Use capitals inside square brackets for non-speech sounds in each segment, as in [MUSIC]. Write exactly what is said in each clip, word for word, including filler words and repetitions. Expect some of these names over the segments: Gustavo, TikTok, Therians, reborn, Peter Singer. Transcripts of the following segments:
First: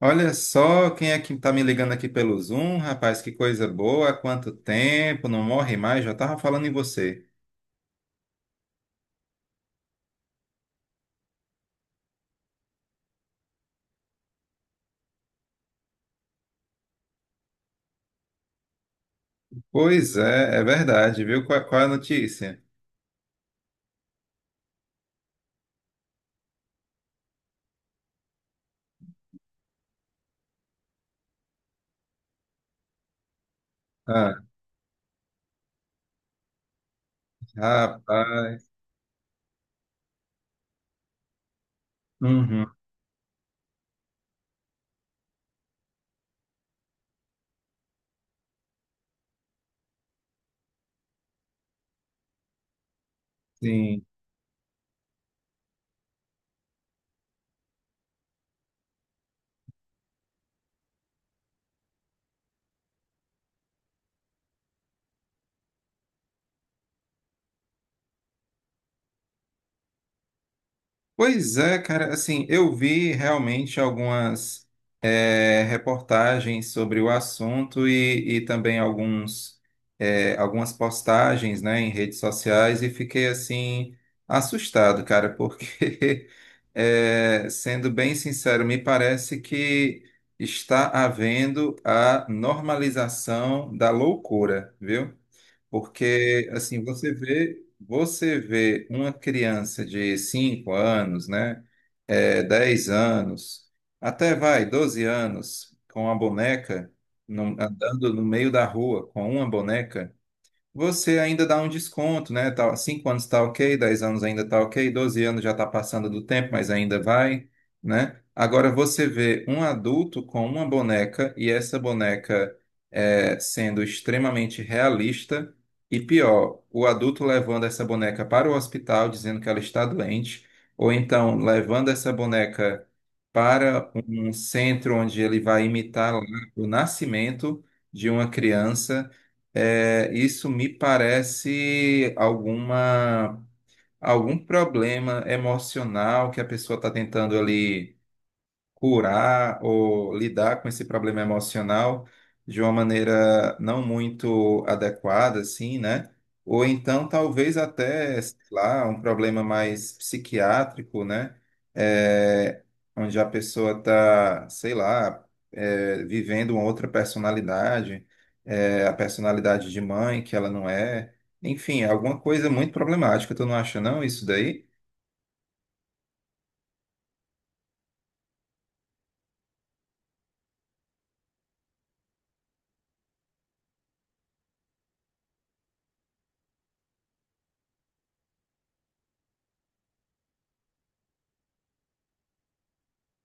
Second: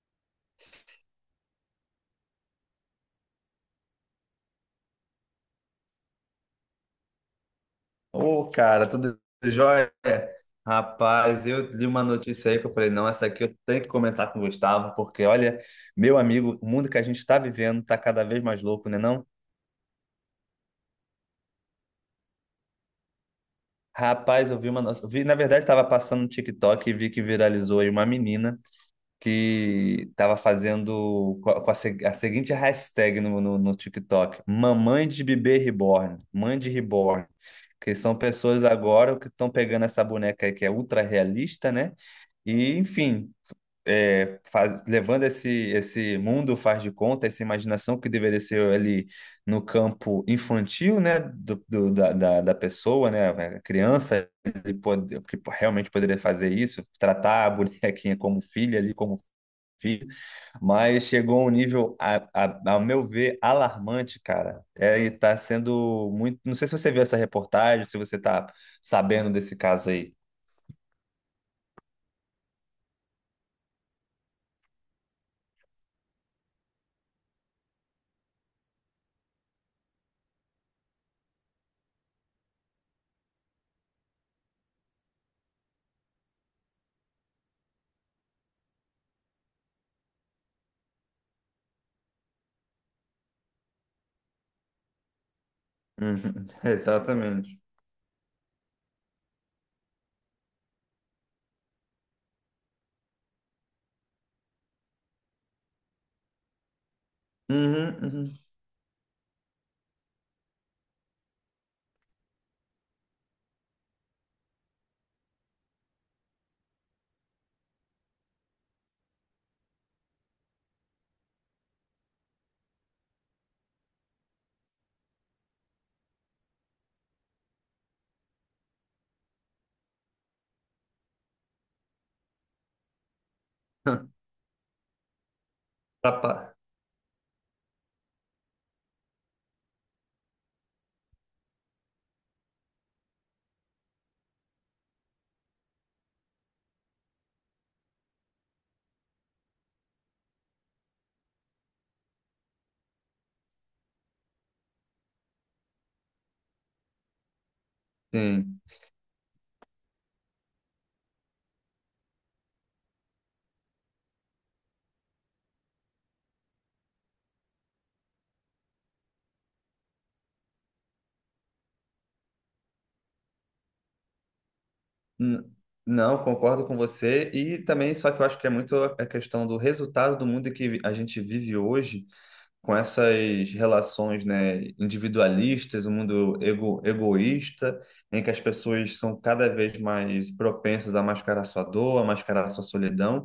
Olha só quem é que tá me ligando aqui pelo Zoom, rapaz, que coisa boa, há quanto tempo, não morre mais, já tava falando em você. Ô, cara, tudo jóia? Rapaz, eu li uma notícia aí que eu falei, não, essa aqui eu tenho que comentar com o Gustavo, porque olha, meu amigo, o mundo que a gente está vivendo tá cada vez mais louco, né não? Pois é, é verdade, viu? Qual, qual é a notícia? Rapaz, eu vi uma, no- eu vi, na verdade, estava passando no TikTok e vi que viralizou aí uma menina. Que estava fazendo co- com a, se- a seguinte hashtag no, no, no Ah, TikTok: mamãe de bebê reborn, mãe de reborn. Que são pessoas rapaz, agora que estão pegando essa boneca aí que é ultra realista, né? uhum, E, enfim, é, faz- levando esse, esse mundo faz de conta, essa imaginação que deveria ser ali no campo infantil, né, do, do- da, da, da pessoa, né, a sim. criança, ele pode, que realmente poderia fazer isso, tratar a bonequinha como filha ali, como filho, mas chegou a um nível, a, a- ao meu ver, alarmante, cara. É, e tá sendo muito. Não sei se você viu essa reportagem, se você tá sabendo desse caso aí. Pois é, cara, assim, eu vi realmente algumas eh, reportagens sobre o assunto e, e também alguns, eh, algumas postagens, né, em redes sociais e fiquei, assim, assustado, cara, porque, [LAUGHS] eh, sendo bem sincero, me parece que está havendo a normalização da loucura, viu? Uhum, Porque, [LAUGHS] assim, você exatamente. vê, você vê uma criança de cinco anos, né, é, dez anos, até vai, doze anos, com a boneca, num- andando no Uhum, meio da rua com uma boneca, você ainda dá um desconto, né? Tá, cinco anos está ok, dez anos ainda está ok, doze anos já está passando do tempo, mas ainda vai, né? Agora você vê um adulto com uma boneca e essa boneca é, sendo extremamente realista e pior, o adulto levando essa boneca para o hospital dizendo que ela está doente, ou então levando essa boneca para uhum. um [LAUGHS] centro onde ele vai imitar Tá lá pa- o nascimento de uma criança, é, isso me parece alguma, algum problema emocional que a pessoa está tentando ali curar ou lidar com esse problema emocional de uma maneira não muito adequada, assim, né? Ou então, talvez até, sei Sim. lá, um problema mais psiquiátrico, né? É, onde a pessoa está, sei lá, é, vivendo uma outra personalidade, é, a personalidade de mãe que ela não é. Enfim, alguma coisa muito problemática, tu não acha não isso daí? N- Não, concordo com você. E também, só que eu acho que é muito a questão do resultado do mundo que a gente vive hoje com essas relações, né, individualistas, o um mundo ego, egoísta, em que as pessoas são cada vez mais propensas a mascarar sua dor, a mascarar sua solidão,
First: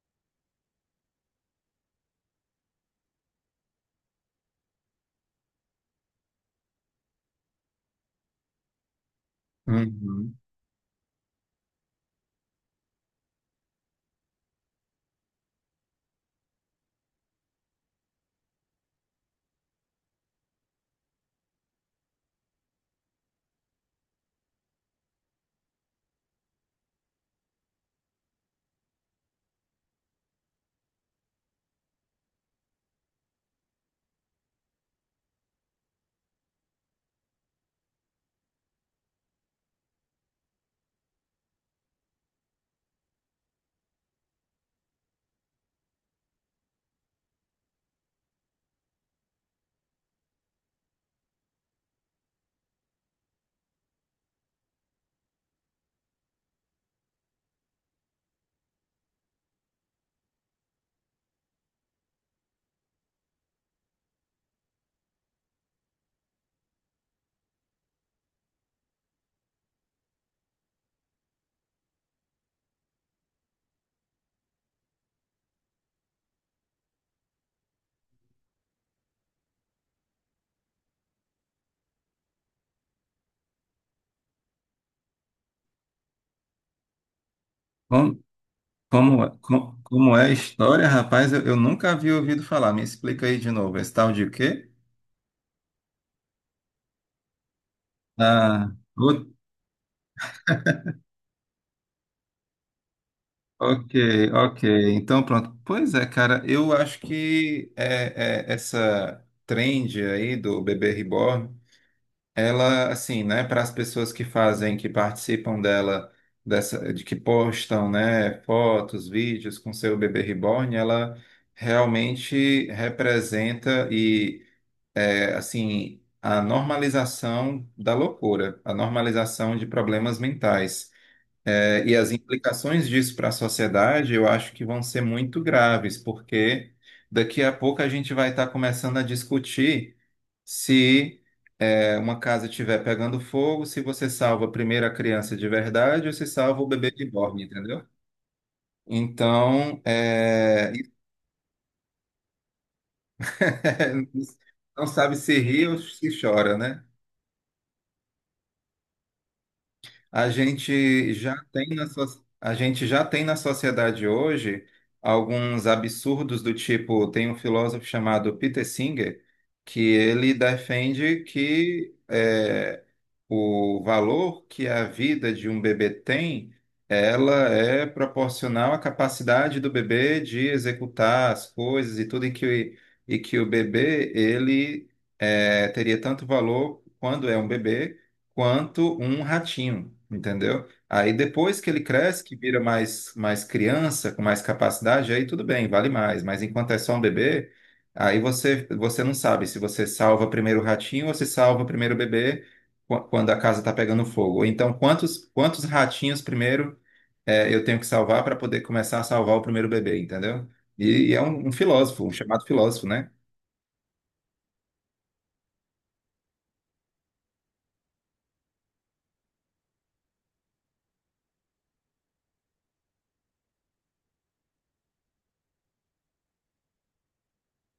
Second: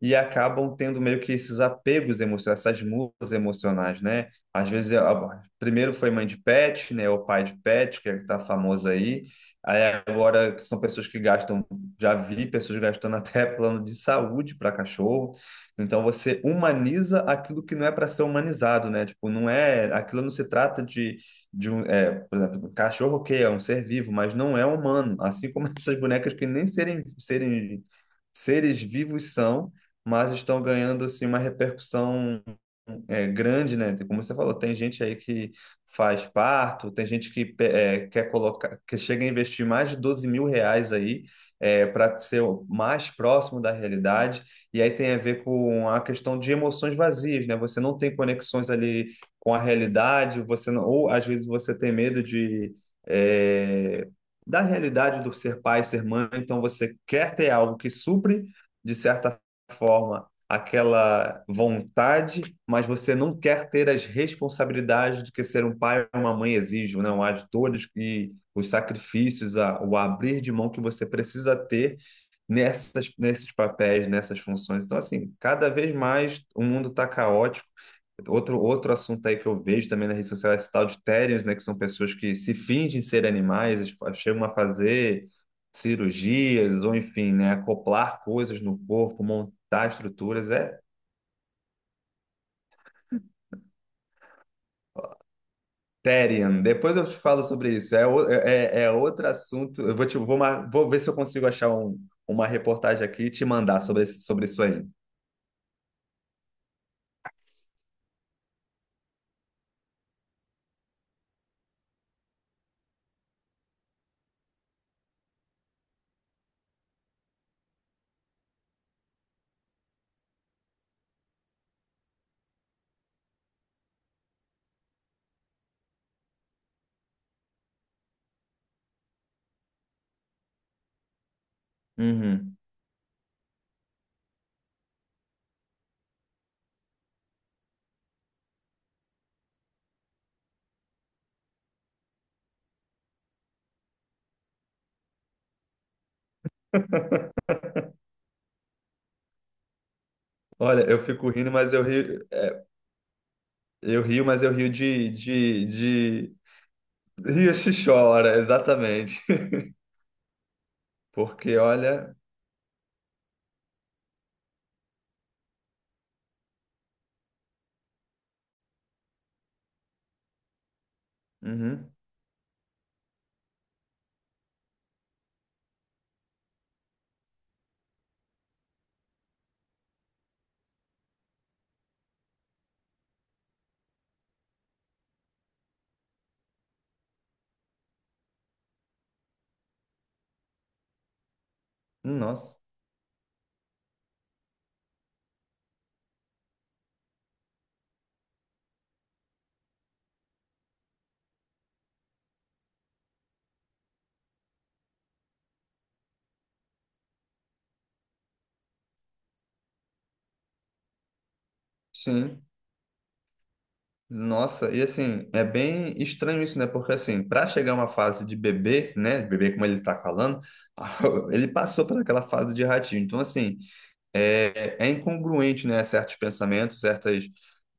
e acabam tendo meio que esses apegos emocionais, essas mudas emocionais, né? Às vezes, a- a- primeiro foi mãe de pet, né, ou pai de pet, que é que tá famoso aí. Aí Uhum. agora são pessoas que gastam, já vi pessoas gastando [LAUGHS] até plano de saúde para cachorro. Então você humaniza aquilo que não é para ser humanizado, né? Tipo, não é, aquilo não se trata de, de um, é, por exemplo, um cachorro que é um ser vivo, mas não é humano, assim como [LAUGHS] essas bonecas que nem serem, serem seres vivos são, mas estão ganhando assim uma repercussão é, grande, né? Tipo, como você falou, tem gente aí que faz parto, tem gente que é, quer colocar, que chega a investir mais de doze mil reais aí para ser o mais próximo da realidade. E aí tem a ver com a questão de emoções vazias, né? Você não tem conexões ali com a realidade, você não, ou às vezes você tem medo de é, da realidade do ser pai, ser mãe, então você quer ter algo que supre, de certa forma, aquela vontade, mas você não quer ter as responsabilidades do que ser um pai ou uma mãe exige, né? Há de todos e os sacrifícios, a- o abrir de mão que você precisa ter nessas, nesses papéis, nessas funções. Então, assim, cada vez mais o mundo está caótico. Outro, outro assunto aí que eu vejo também na rede social é esse tal de Therians, né? Que são pessoas que se fingem ser animais, eles fa- chegam a fazer cirurgias, ou enfim, né? Acoplar coisas no Como, corpo, é- co- montar como é a estruturas. É história, rapaz? Eu, eu nunca havia ouvido falar. Me explica aí de novo. Esse tal de o quê? Therian. Depois eu te falo sobre isso. É, o- Ah, é, é o- outro assunto. Eu vou, te, vou, mar- vou ver se eu consigo achar um, uma reportagem aqui e te mandar sobre, esse- ok, sobre isso aí. ok. Então, pronto. Pois é, cara, eu acho que é, é, essa trend aí do bebê reborn, ela, assim, né, para as pessoas que fazem, que participam dela, dessa, de que postam, né, fotos, vídeos com seu bebê reborn, ela realmente representa, é, assim, a normalização da loucura, a normalização de problemas mentais. É, e as Uhum. implicações disso para a sociedade, eu acho que vão ser muito graves, porque daqui a pouco a gente vai estar começando a discutir se é, uma casa estiver pegando fogo, se você salva primeiro a criança de verdade ou se salva o bebê de borne, entendeu? Então, é, Olha, eu fico rindo, mas eu rio, eu rio, [LAUGHS] mas eu rio não de, sabe se ri de, ou se de... chora, né? [LAUGHS] Rio se chora, exatamente. A gente [LAUGHS] já Porque, tem na, olha, so- a gente já tem na sociedade hoje alguns absurdos do tipo, tem um filósofo chamado Peter Singer, que ele defende uhum, que é, o valor que a vida de um bebê tem, ela é proporcional à capacidade do bebê de executar as coisas e tudo, e que, e que o bebê, ele é, teria tanto valor quando é um bebê quanto um ratinho, entendeu? Aí depois que ele cresce, que nossa, vira mais, mais criança, com mais capacidade, aí tudo bem, vale mais. Mas enquanto é só um bebê, aí você, você não sabe se você salva primeiro o ratinho ou se salva primeiro o bebê qu- quando a casa está pegando fogo. Ou então, quantos, quantos ratinhos primeiro é, eu tenho que salvar para poder começar a salvar o primeiro bebê, entendeu? E, e é um, um filósofo, um sim, chamado filósofo, né? nossa, e assim, é bem estranho isso, né? Porque assim, para chegar a uma fase de bebê, né, bebê como ele tá falando, [LAUGHS] ele passou por aquela fase de ratinho. Então, assim, é, é incongruente, né, certos pensamentos, certas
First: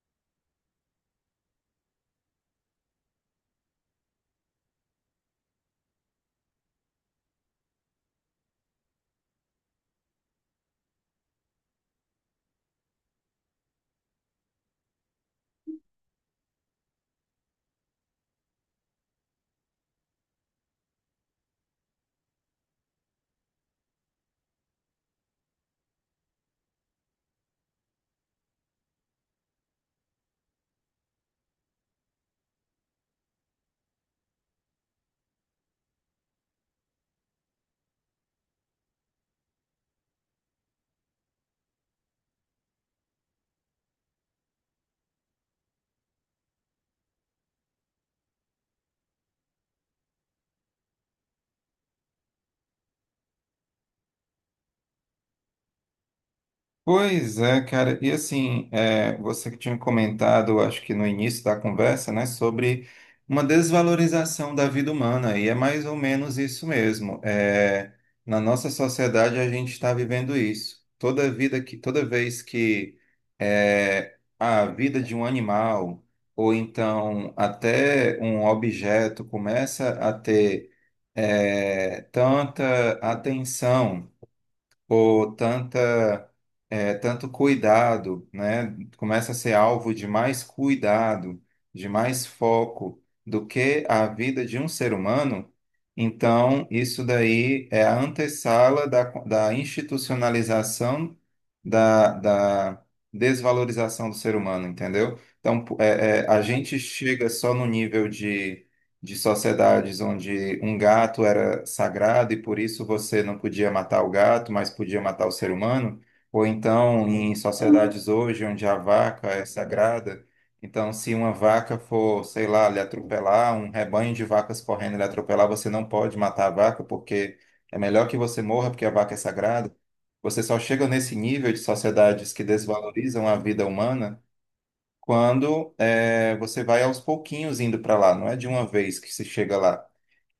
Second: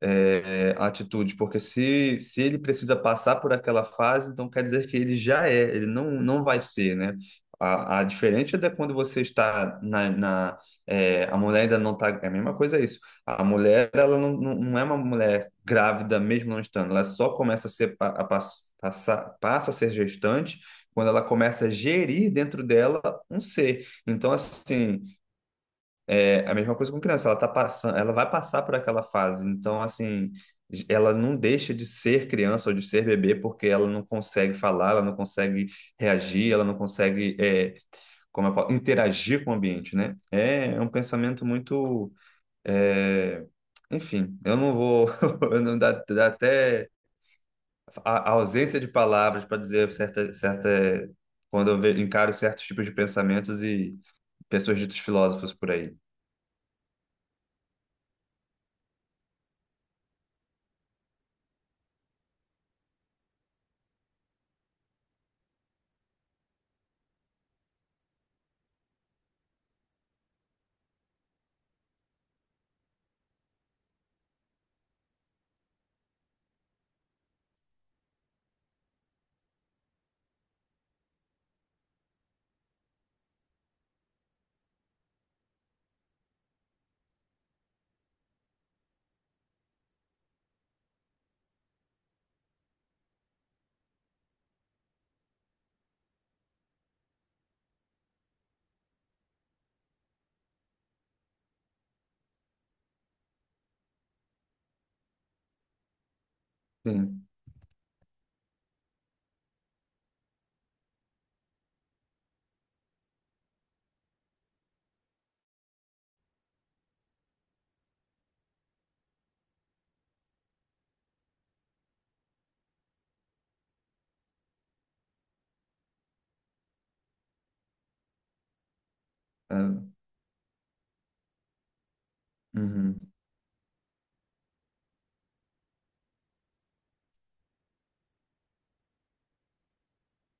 é, atitudes, porque se, se ele precisa passar por aquela fase, então quer dizer que ele já é, ele não, não vai ser, né? A, a diferente é da quando você está na, na é, a mulher ainda não está, é a mesma coisa isso. A mulher, ela não, não não é uma mulher grávida mesmo não estando, ela só começa a ser, pa- a, pass- passar passa a ser gestante quando ela começa a gerir dentro dela um ser. Então, assim, é a mesma coisa com criança, ela tá passando, ela vai passar por aquela fase, então assim, ela não deixa de ser criança ou de ser bebê porque ela não consegue falar, ela não consegue reagir, ela não consegue, é, como eu falo, interagir com o ambiente, né? É um pensamento muito, é, enfim, eu não vou, [LAUGHS] eu não dá, dá até a, a ausência de palavras para dizer certa, certa, quando eu ve- encaro certos tipos de pensamentos e pessoas ditas filósofos por aí. Pois é, cara. E assim, é, você que tinha comentado, acho que no início da conversa, né, sobre uma desvalorização da vida humana, e é mais ou menos isso mesmo. É, na nossa sociedade, a gente está vivendo isso. Toda vida que, toda vez que é, a vida de um animal, ou então até um objeto, começa a ter, é, tanta atenção por tanta, eh, tanto cuidado, né? Começa a ser alvo de mais cuidado, de mais foco do que a vida de um ser humano. Então, isso daí é a antessala da, da institucionalização da, da desvalorização do ser humano, entendeu? Então, é, é, a gente Sim. chega só no nível de de sociedades onde um gato era sagrado e por isso você não podia matar o gato, mas podia matar o ser humano, ou então em sociedades hoje onde a vaca é sagrada, então se uma vaca for, sei lá, lhe atropelar, um rebanho de vacas correndo lhe atropelar, você não pode matar a vaca porque é melhor que você morra porque a vaca é sagrada. É. Você só chega nesse nível de sociedades que Uhum. desvalorizam a vida humana quando é, você vai aos pouquinhos indo para lá, não é de uma vez que se chega lá.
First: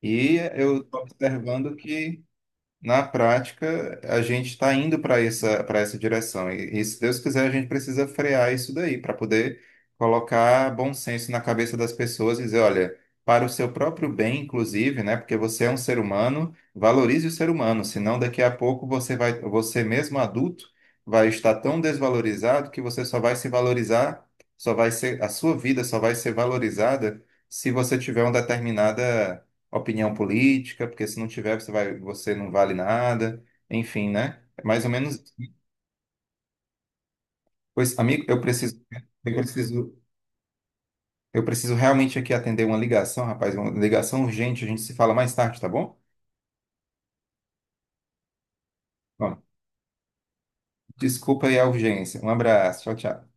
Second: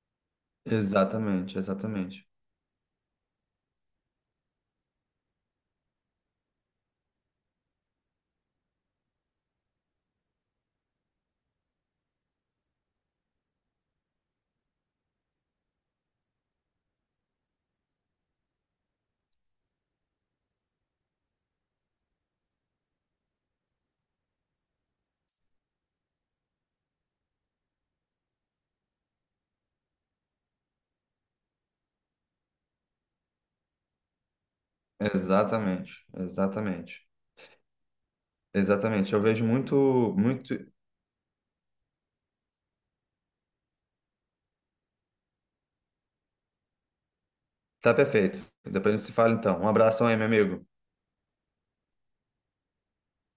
E eu estou Exatamente, observando que exatamente. na prática, a gente está indo para essa, para essa direção. E, e se Deus quiser, a gente precisa frear isso daí para poder colocar bom senso na cabeça das pessoas e dizer, olha, para o seu próprio bem, inclusive, né? Porque você é um ser humano, valorize o ser humano, senão daqui a pouco você vai, você mesmo adulto vai estar tão desvalorizado que você só vai se valorizar, só vai ser, a sua vida só vai ser valorizada se você tiver uma determinada opinião política, porque se não tiver, você vai, você não vale nada. Enfim, né? É mais ou menos isso. Exatamente, exatamente. Pois, amigo, eu preciso, Exatamente. Eu eu vejo muito, preciso, muito. eu preciso realmente aqui atender uma ligação, rapaz, uma ligação urgente. A gente se fala mais tarde, tá bom? Tá perfeito. Depois a gente se fala Bom, então. Um abração aí, meu amigo. desculpa aí a urgência. Um abraço. Tchau, tchau.